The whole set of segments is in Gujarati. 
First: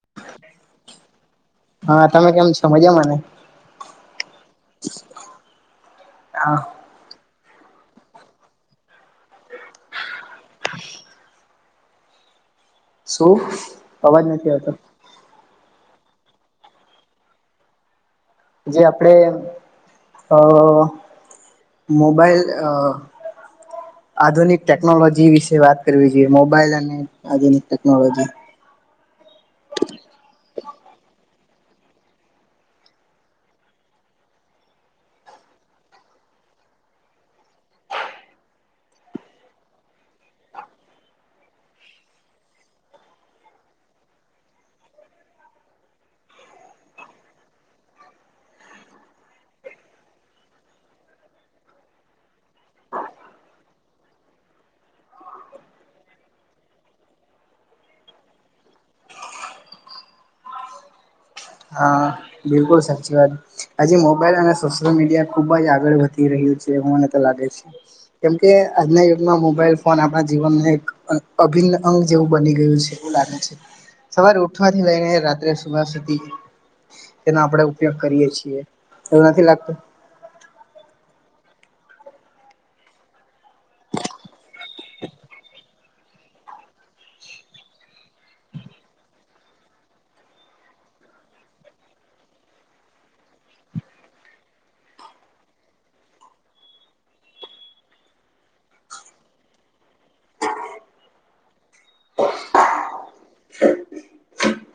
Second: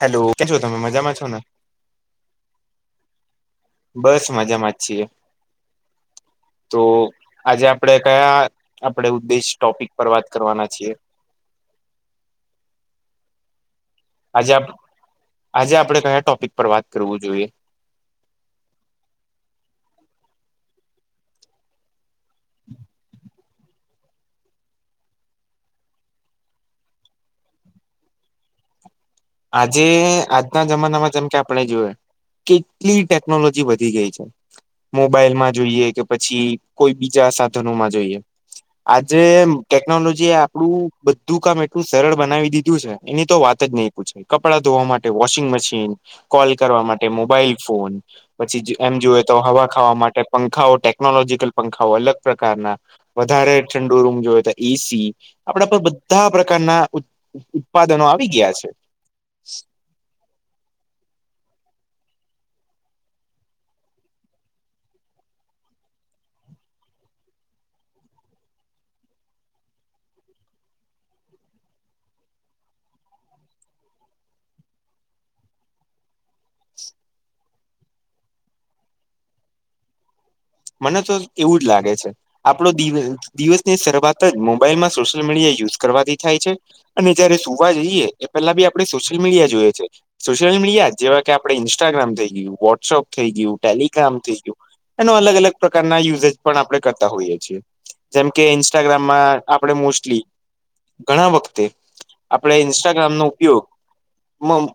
હેલો. કેમ છો તમે, મજામાં છો ને? હા તમે કેમ છો મજામાં ને બસ મજામાં જ છીએ. હા તો આજે આપડે કયા આપડે ઉદ્દેશ ટોપિક પર વાત કરવાના છીએ? શું, અવાજ આજે નથી આપ આવતો. આજે આપડે કયા ટોપિક પર વાત કરવું જોઈએ? જે આપડે અહ મો બાઈલ અહ હ [unintelligible] આધુનિક ટેકનોલોજી વિશે વાત કરવી જોઈએ મોબાઈલ અને આધુનિક ટેકનોલોજી. આજે આજના જમાનામાં જેમ કે આપણે જોવે કેટલી ટેકનોલોજી વધી ગઈ છે. મોબાઈલમાં જોઈએ કે પછી કોઈ બીજા સાધનોમાં જોઈએ. આજે ટેકનોલોજી એ આપડું બધું કામ એટલું સરળ બનાવી દીધું છે એની તો વાત જ નહી કપડા ધોવા માટે વોશિંગ મશીન કોલ કરવા માટે મોબાઈલ ફોન પછી એમ જોએ તો હવા ખાવા માટે પંખાઓ ટેકનોલોજીકલ પંખાઓ અલગ પ્રકારના વધારે ઠંડુ દો રૂમ જોયો તો એ સી આપડા પર બધા પ્રકારના ઉત-ઉત્પાદનો આવી ગયા છે. [inaudible] હા બિલકુલ સાચી વાત આજે મોબાઈલ અને સોશિયલ મીડિયા ખુબ જ આગળ વધી રહ્યું છે. મને તો લાગે છે. કેમ કે આજના યુગમાં મોબાઈલ ફોન આપણા જીવનને એક અહ અભિન્ન અંગ જેવું ઉ બની ગયું છે એવું લાગે છે. સવારે ઉઠવાથી લઈને રાત્રે સુવા સુધી તેના આપડે ઉપયોગ કરીએ છીએ, એવું નથી લાગતું? મને તો એવું જ લાગે છે આપડો દિવ-દિવસની શરૂઆત જ મોબાઈલ માં સોશિયલ મીડિયા યુઝ કરવાથી થાય છે, અને જયારે સુવા જઈએ એ પેલા બી આપણે સોશિયલ મીડિયા જોઈએ છે. સોશિયલ મીડિયા જેવા કે આપણે ઈન્સ્ટાગ્રામ થઈ ગયું, વોટ્સઅપ થઈ ગયું, ટેલિગ્રામ થઈ ગયું. એનો અલગ અલગ એ પ્રકાર યુઝજ પણ આપણે કરતા હોઈએ છીએ. જેમકે ઇન્સ્ટાગ્રામમાં આપણે મોસ્ટલી ઘણા વખતે આપડે ઇન્સ્ટાગ્રામ નો ઉપયોગ મમ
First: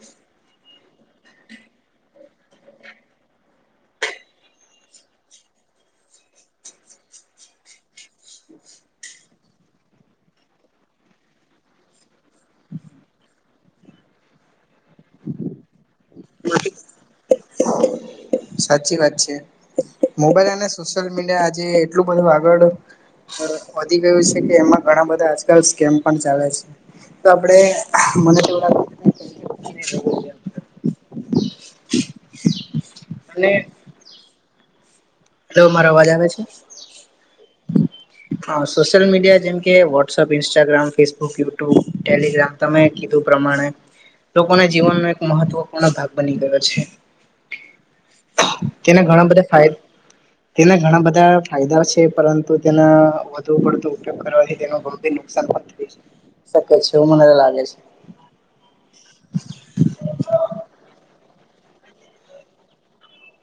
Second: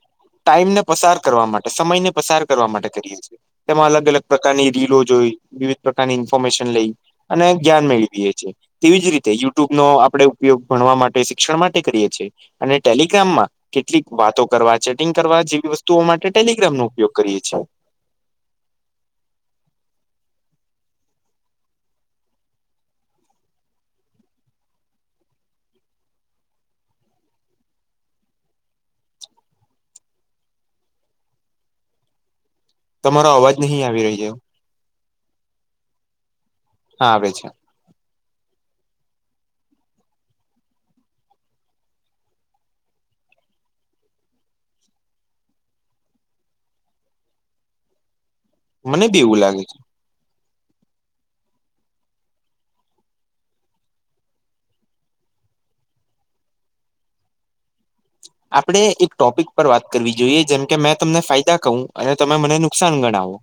ટાઈમને પસાર કરવા માટે સમયને પસાર કરવા માટે કરીએ છીએ. તેમાં અલગ અલગ પ્રકારની રીલો જોઈ વિવિધ પ્રકારની ઇન્ફોર્મેશન લઈ અને જ્ઞાન મેળવીએ છેએ. તેવી જ રીતે યુટ્યુબ નો આપણે ઉપગ ભણવા માટે શિક્ષણ માટે કરીએ છીએ અને ટેલિગ્રામમાં કેટલીક વાતો કરવા ચેટિંગ કરવા જેવી વસ્તુઓ માટે ટેલિગ્રામ નો ઉપયોગ કરીએ છે. સાચી વાત છે મોબાઈલ અને સોશિયલ મીડિયા આજે એટલું બધું આગળ વધી ગયું છે કે એમાં ઘણા બધા આજકાલ સ્કેમ પણ ચાલે છે. તો આપડે મને તો તમારો અવાજ નહીં આવી રહ્યો. હ મારો અવાજ આવે છે? હા આવે છે. હ સોશિયલ મીડિયા જેમકે WhatsApp Instagram Facebook YouTube Telegram તમે કીધું પ્રમાણે લોકોને જીવનનો એક મહત્વપૂર્ણ ભાગ બની ગયો છે. [inaudible] તેના મને બી ઘણા એવું બધા ફા લાગે છે તેના ઘણા બધા ફાયદા છે પરંતુ તેના વધુ પડતો ઉપયોગ કરવાથી તે ઘણું બ નુકસાન પણ થાય. શકે છે એવું મને તો લાગે છે. આપડે એક ટોપિક પર વાત કરવી જોઈએ જેમ કે મેં તમને ફાયદા કું અને તમે મને નુકસાન ગણાવો.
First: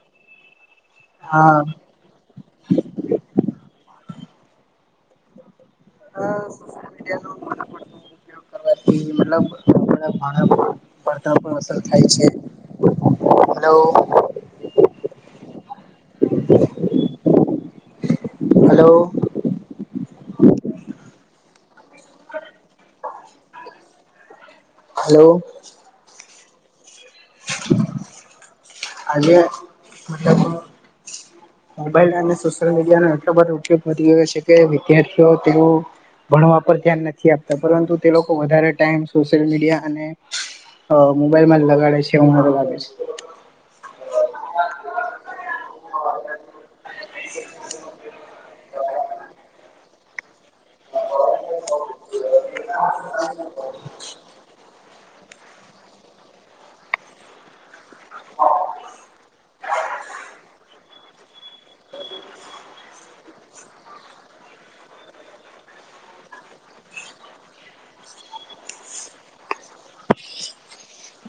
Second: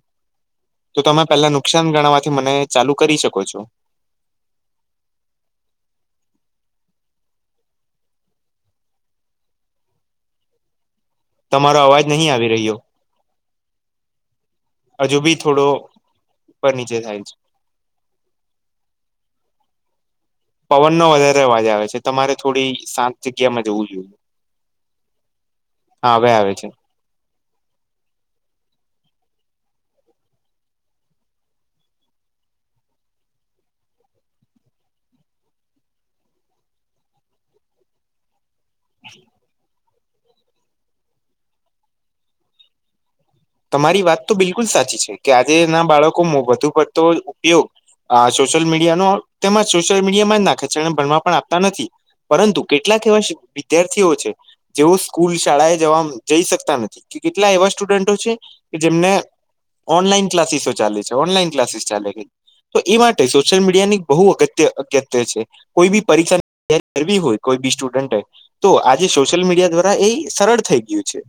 તો તમે પહેલા હા નુકસાન ગણવાથી મને ચાલુ કરી શકો છો. હ સોશલ મીડિયા નો ઉપયોગ કરવાથી મતલબા પતા પણ અસર તમારો અવાજ થાય છે નહીં આવી રહ્યો હજુ [unintelligible] બી થોડો ફનીચર થાય છે. હલો! પવન નો વધારે અવાજ આવે છે તમારે થોડી સાત જગ્યામાં જવું જોઈએ. હલો! હા હવે આવે છે. અજે મતલબ મોબાઈલ અને સોશિયલ મીડિયાનો એટલો બધો ઉપયોગ વધી ગયો છે કે વિદ્યાર્થીઓ તેઓ ભણવા પર ધ્યાન નથી આપતા પરંતુ તે લોકો વધારે ટાઈમ સોશિયલ મીડિયા અને મોબાઈલ મા જ લગાડે છે એવુ મને લાગે છે. તમારી વાત તો બિલકુલ સાચી છે કે આજે ના બાળકોમાં વધુ પડતો ઉપયોગ આ સોશ શિયલ મીડિયાનો સોશિયલ મીડિયામા જ નાખે છે અને ભણવા આપતા નથી પરંતુ કેટલાક એવા શી વિદ્યાર્થીઓ છે જેઓ સ્કૂલ શાળા એ જવા જઈ શકતા નથી કે કેટલા એવા સ્ટુડન્ટો છે કે જેમને ઓનલાઈન ક્લાસીસો ચાલે છે ઓનલાઈન ક્લાસીસ ચાલે કે તો એ માટે સોશિયલ મીડિયાની બહુ અગત અગત્ય છે કોઈ બી પરીક્ષા [inaudible] હોય કોઈ બી સ્ટુડન્ટ એ તો આજે સોશિયલ મીડિયા દ્વારા એ સરળ થઈ ગયુ છે.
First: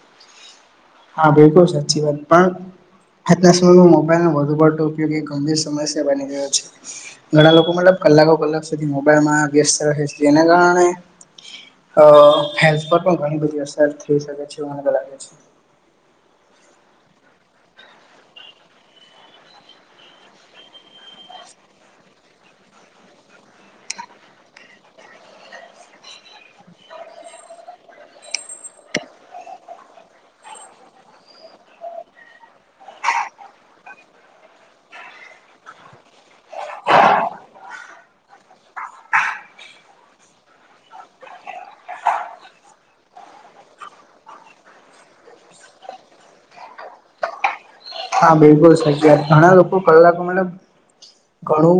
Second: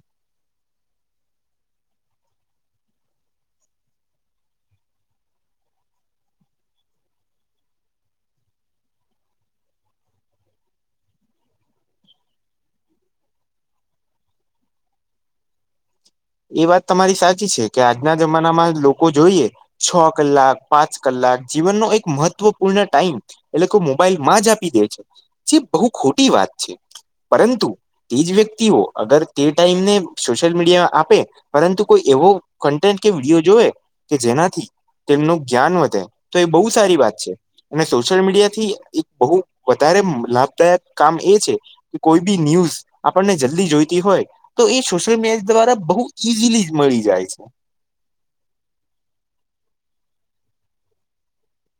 હા બિલકુલ સાચી વાત પણ આજના સમયમાં મોબાઈલ નો વધુ પડતો ઉપયોગી ગંભીર સમસ્યા બની રહ્યો છે ઘણા લોકો મતલબ કલાકો કલાક સુધી મોબાઈલમાં વ્યસ્ત રહે છે જેને કારણે અ હેલ્થ પર પણ ઘણી બધી અસર થઈ શકે છે એવુ મને લાગે છે. એ વાત તમારી સાચી છે કે આજના જમાનામાં લોકો જોઈએ છ કલાક પાંચ કલાક જીવનનો એક મહત્વપૂર્ણ ટાઈમ એટલે મોબાઈલ માં જ આપી દે છે જે બહુ ખોટી વાત છે પરંતુ તે જ વ્યક્તિઓ અગર તે ટાઈમને સોશિયલ મીડિયા આપ પે પરંતુ કોઈ એવો કન્ટેન્ટ કે વિડીયો જોવે કે જેનાથી તેમનું જ્ઞાન વધે તો એ બહુ સારી વાત છે અને સોશિયલ મીડિયા થી એક બહુ વધારે લાભદાયક કામ એ છે કે કોઈ બી ન્યૂઝ આપડને જલદી જોઈતી હોય તો સોશિયલ મીડિયા દ્વારા બહુ ઈઝીલી મળી જાય છે. હા બિલકુલ સચી વાત ઘણા લોકો કલાકો મતલબ ઘણું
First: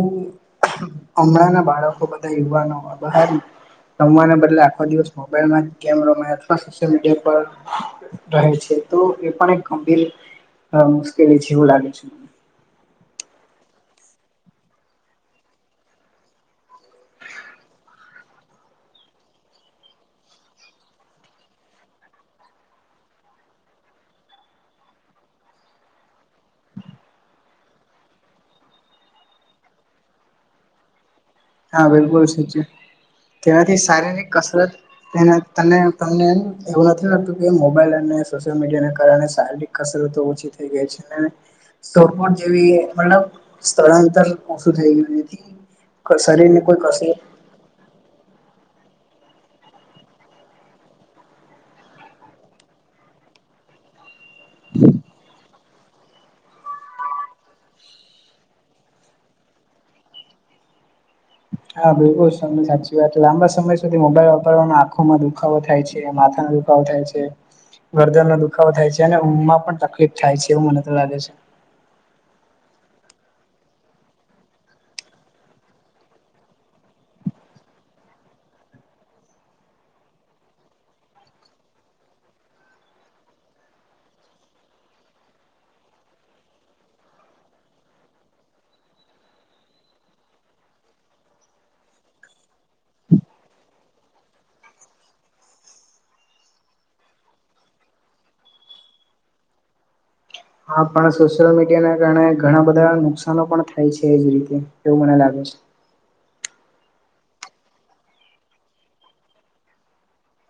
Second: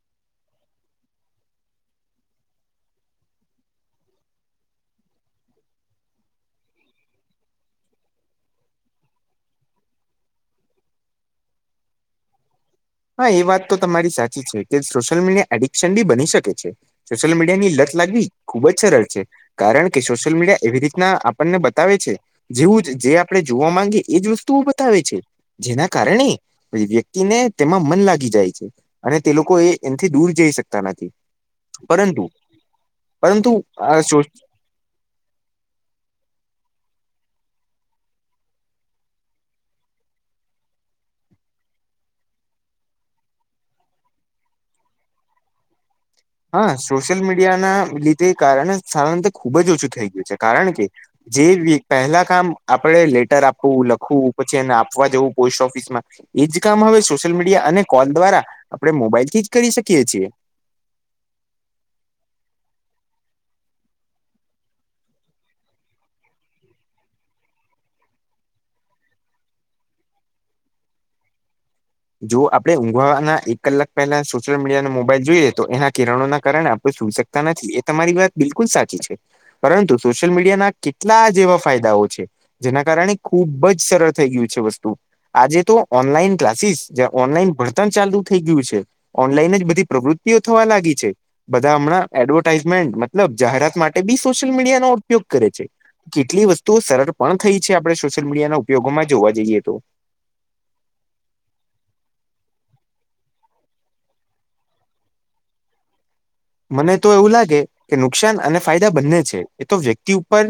હમણાં ના બાળકો બધા યુવાનો બહાર રમવાના બદલે આખો દિવસ મોબાઈલમાં જ ગેમ રમે અથવા સોશિયલ મીડિયા પર રહે છે. તો એ પણ એક ગંભીર મુશ્કેલી જે એવું લાગે મને હા એ વાત તો તમારી સાચી છે કે સોશિયલ મીડિયા એડિક્શન બી બની શકે છે સોશિયલ મીડિયાની લત લાગવી ખૂબજ સરળ છે કારણ કે સોશલ મીડિયા એવી રીતના આપને બતાવે છે જેવુજ જે આપણે જોવા માંગીએ એજ વસ્તુઓ બતાવે છે જેના કારણે એ વ્યક્તિને તેમાં મન લાગી જાય છે અને તે લોકો એ એથી દૂર જઈ શકતા નથી હા પરંતુ બિલકુલ સાચું પરંતુ તેમાથી આ સો શારીરિક કસરત તેને તમને તમને એવું નથી લાગતુ કે મોબાઈલ અને સોશિયલ મીડિયાને કારણે શારીરિક કસરતો ઓછી થઈ ગઈ છે સપોટ જેવી મતલબ સ્થળાંતર ઓછું થઈ ગયું છે હા સોશિયલ મીડિયા ના લીધે કારણે ખૂબ જ ઓછું થઈ ગયુ છે કારણ કે જે પહેલા કામ આપણે લેટ ર રાખવુ લખવું પછી એને આપવા જવું પોસ્ટ ઓફિસમાં એજ કામ હવે સોશિયલ મીડિયા અને કોલ દ્વારા આપડે મોબાઈલ થી જ કરી શકીએ છીએ હા બિલકુલ તને સાચી વાત લાંબા સમય સુધી મોબાઈલ વાપરવાનો આંખોમાં દુખાવો થાય છે માથાનો દુખાવો થાય છે ગરદનનો દુખાવો થાય છે અને ઊંમમાં પણ તકલીફ થાય છે એવુ મને તો લાગે છે જો આપણે ઊંઘવાના એક કલાક પહેલા સોશિયલ મીડિયા અને મોબાઈલ જોઈએ તો એના કિરણોના કારણે આપણે સુઈ નથી એ તમારી વાત બિલકુલ સાચી છે પરંતુ સોશિયલ મીડિયા ના કેટલા જેવા ફાયદાઓ છે જેના કારણે ખુબ જ સરળ થઈ ગયું છે વસ્તુ આજે તો ઓનલાઈન ક્લાસીસ જ્યાં ઓનલાઈન ભળતણ ચાલુ થઈ ગ્યુ છે ઓનલાઈન જ બધી પ્રવૃતિઓ થવા લાગી છે બધા હમણાં એડવર્ટાઈઝમેન્ટ મતલબ જાહેરાત માટે બી સોશિયલ મીડિયા નો ઉપયોગ કરે છે કેટલી વસ્તુઓ સરળ પણ થઈ છે આપણે સોશિયલ મીડિયાના ઉપયોગોમાં જોવા જઈએ તો હા પણ સોશિયલ મીડિયા ના કારણે ઘણા બધા નુકસાનો પણ થાય છે એજ રીતે એવુ મને લાગે છે [inaudible] મને તો એવું લાગે કે નુકસાન અને ફાયદા બંને છે એ તો વ્યક્તિ ઉપર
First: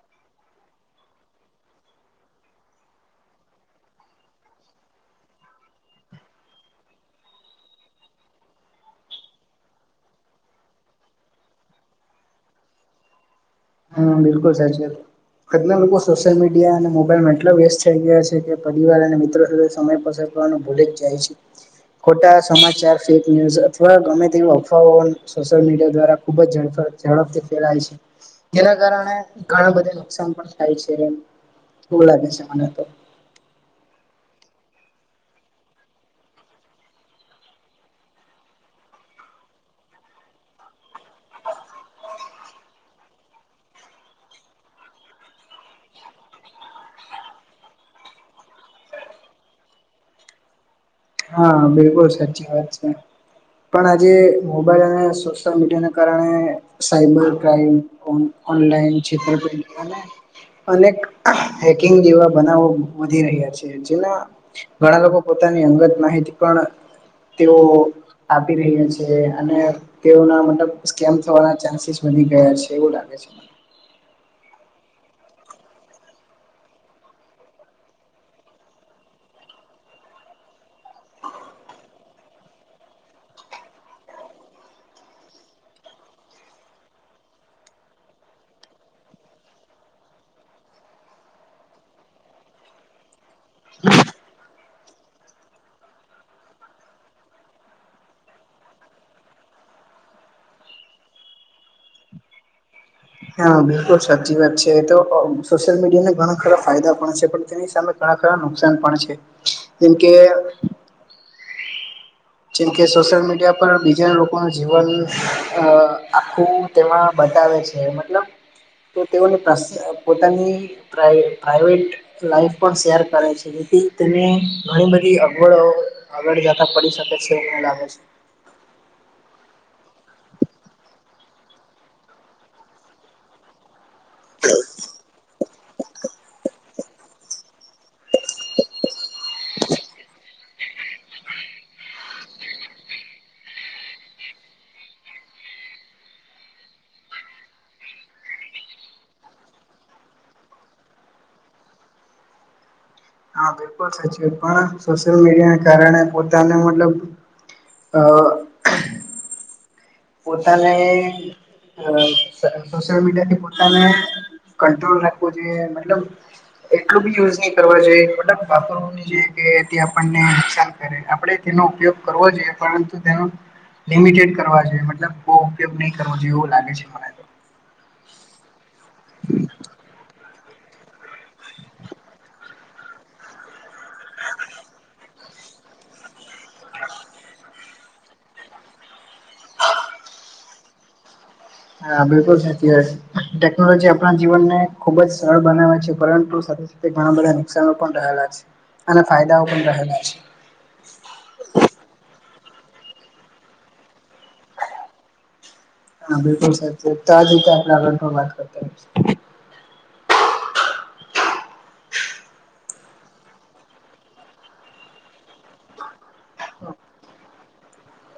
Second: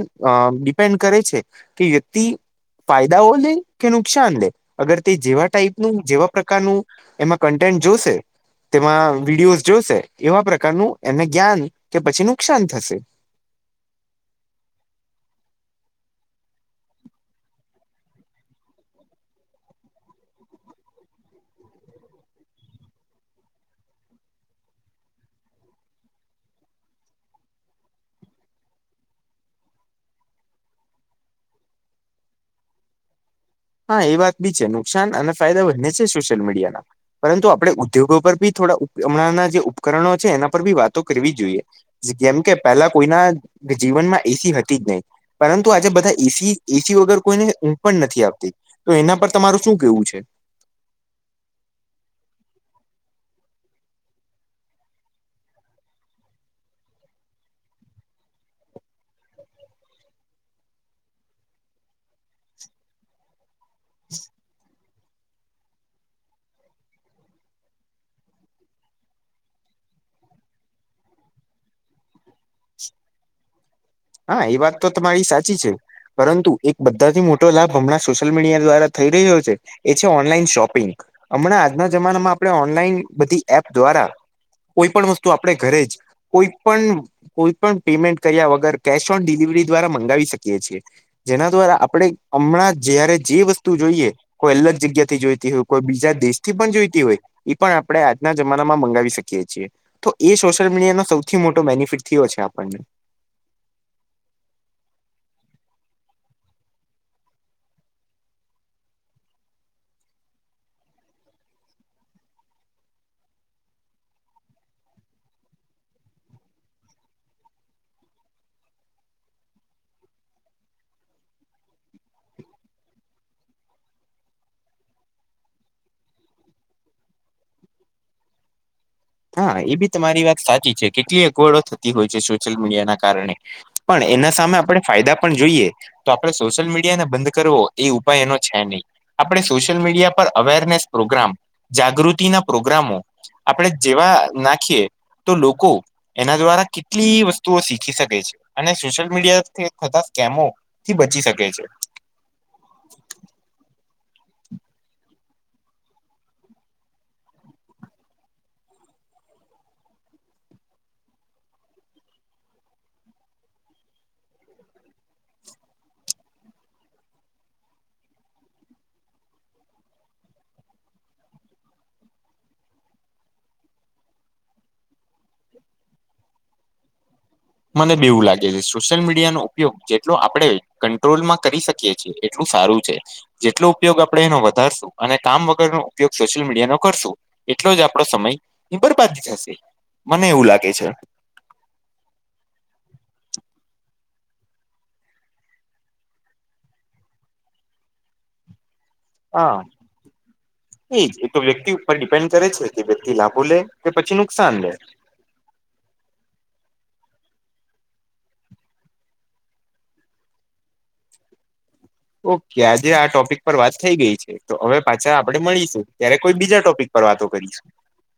ડિપેન્ડ. કરે છે કે વ્યક્તિ ફાયદાઓ લે કે નુકસાન લે અગર તે જેવા ટાઈપનું જેવા પ્રકારનું એમાં કન્ટે. તે વિડીયો જો એવા. કર એને જ્ઞાન કે પછી નુકસાન થશે. હા બિલકુલ સાચી વાત. ખદના લોકો સોશિયલ મીડિયા અને મોબાઈલમાં એટલા વ્યસ્ત થઈ ગયા છે કે પરિવાર અને મિત્રો સાથે સમય પસાર ભૂલે જ જાય છે. ખોટા સમાચાર ફેક ન્યૂઝ અથવા ગમે તેવી અફવાઓ સોશિયલ મીડિયા દ્વારા ખુબ જ ઝડ ઝડપથી ફેલાય છે જેના કારણે ઘણા બધા નુકસાન પણ થાય છે એમ શ લાગે છે મને તો. હા એ વાત બી છે નુકસાન અને ફાયદા બને છે સોશિયલ મીડિયાના પરંતુ આપણે ઉદ્યોગો પર બી. થડા હમણાં જે ઉપકરણો છે એના પર બી વાતો કરવી જોઈએ જેમકે પેલા કોઈના. જીવનમાં એસી હતી જ નહી પરંતુ આજે બધા એસી એસી વગર કોઈને ઊંઘ પણ નથી આવતી. તો એના પર તમારું શું કેવું છે. હા બિલકુલ સાચી વાત છે. પણ આજે મોબાઈલ અને સોશયલ મીડિયાને કારણે સાઈબર ક્રાઈમ. ઓનલાઈન ચિત્રપતિ અને હેકિંગ જેવા બનાવો વધી રહ્યા છે જેમાં ઘણા લોકો પો. ની અંગત નહ પણ. તેઓ આપી રહ્યા છે અને તેઓના મતલબ સ્કેમ થવાના ચાન્સ. ગયા છે એવું લાગે છે મને. હા એ વાત તો તમારી સાચી છે પરંતુ એક બધાથી મોટો લાભ હમણાં સોશિયલ મીડિયા દ્વારા થઈ રહ્યો. શોપિંગ હમણાં આજના જમાનામાં આપણે ઓનલાઈન બધી એપ દ્વારા. કોઈ પણ વસ્તુ આપણે ઘરે જ કોઈ પણ કોઈ પણ પેમેન્ટ કર્યા વગર. કેશ ઓન ડિલિવરી દ્વારા મંગાવી શકીએ છીએ જેના દ્વારા આપણે હમણાં જયારે જે વસ્તુ જો. જોઈએ કોઈ અલગ જગ્યા થી જોઈતી હોય કોઈ બીજા દેશ થી પણ જોઈતી હોય એ પણ આપણે આજના જમાનામાં મંગાવી શકીએ છીએ તો એ સોશિયલ મીડિયાનો સૌથી મોટો બેનિફિટ થયો છે આપણને. હા બિલકુલ સાચી વાત છે તો સોશિયલ મીડિયાને ઘણા ખરા ફાયદા પણ છે પણ તેની સામે ઘણા ખરા નુકસાન પણ છે જેમ કે [inaudible] જેમકે સોશિયલ મીડિયા પર બીજા લોકોનું જીવન અ આખું તેમાં બતાવે છે મતલબ તો તેઓને પર્સ પોતાની પ્રાઈ પ્રાઈવેટ લાઈફ પણ શેર કરે છે. [inaudible] તમે ઘણી બધી અગવડો આગળ જતા પડી શકે. છે [unintelligible] હા એ બી તમારી વાત સાચી છે કેટલી અગવડો થતી હોય છે સોશિયલ મીડિયા ના કારણે પણ એના સામે આપણે ફાયદા પણ જોઈએ તો આપણે સોશિયલ મીડિયાને બંધ કરવો એ ઉપાય એનો છે નહી આપણે સોશિયલ મીડિયા પર અવેરને પ્રોગ્રામ જાગૃતિ ના પ્રોગ્રામો આપણે જેવા નાખીએ તો લોકો એના દ્વારા કેટલી વસ્તુઓ શીખી શકે છે અને સોશિયલ મીડિયાથી થતા કેમો થી બચી શકે છે. હા [unintelligible] સાચી વાત પણ સોશિયલ મીડિયાના કારણે પોતાને મતલબ. અ. પોતાને અ સોશયલ મીડિયાથી પોતાને કંટ્રોલ રાખવો જોઈએ મતલબ એટલું બી યુઝ ની કરવા ઉપયોગ કરવો જોઈએ પરંતુ તેનો લીમિટેડ કરવા જોઈએ. મતલબ બો ઉપયોગ નહી કરવો જોઈએ એવું લાગે છે મને તો. મને બી એવું લાગે છે સોશિયલ મીડિયા નો ઉપયોગ જેટલો આપણેે કંટ્રોલ માં કરી શકીએ છીએ એટલું સારું છે જેટલો ઉપયોગ આપણે એનો વધારશું અને કામ વગરનો ઉપયોગ સોશિયલ મીડિયા નો કરશું એટલો જ આપડો સમય ની બરબાદી થશે. હા બિલકુલ સાચી વાત છે ટેકનોલોજી આપણા જીવનને એની સાથે ઘણા બધા નુકસાાનો પણ અને ફાયદાઓ હા પણ રહેલા છે એજ એ તો વ્યક્તિ ઉપર ડિપેન્ડ કરે છે કે બેથી લાભુ લે કે પછી નુકસાન લે. હા બિલકુલ સાચ તો આ જતેગ વાત કરતા. ઓકે આજે આ ટોપિક પર વાત થઈ ગઈ છે તો હવે પાછા આપડે મળીશું ત્યારે કોઈ બીજા ટોપિક પર વાતો કરીશું.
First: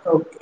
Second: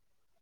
ઓકે.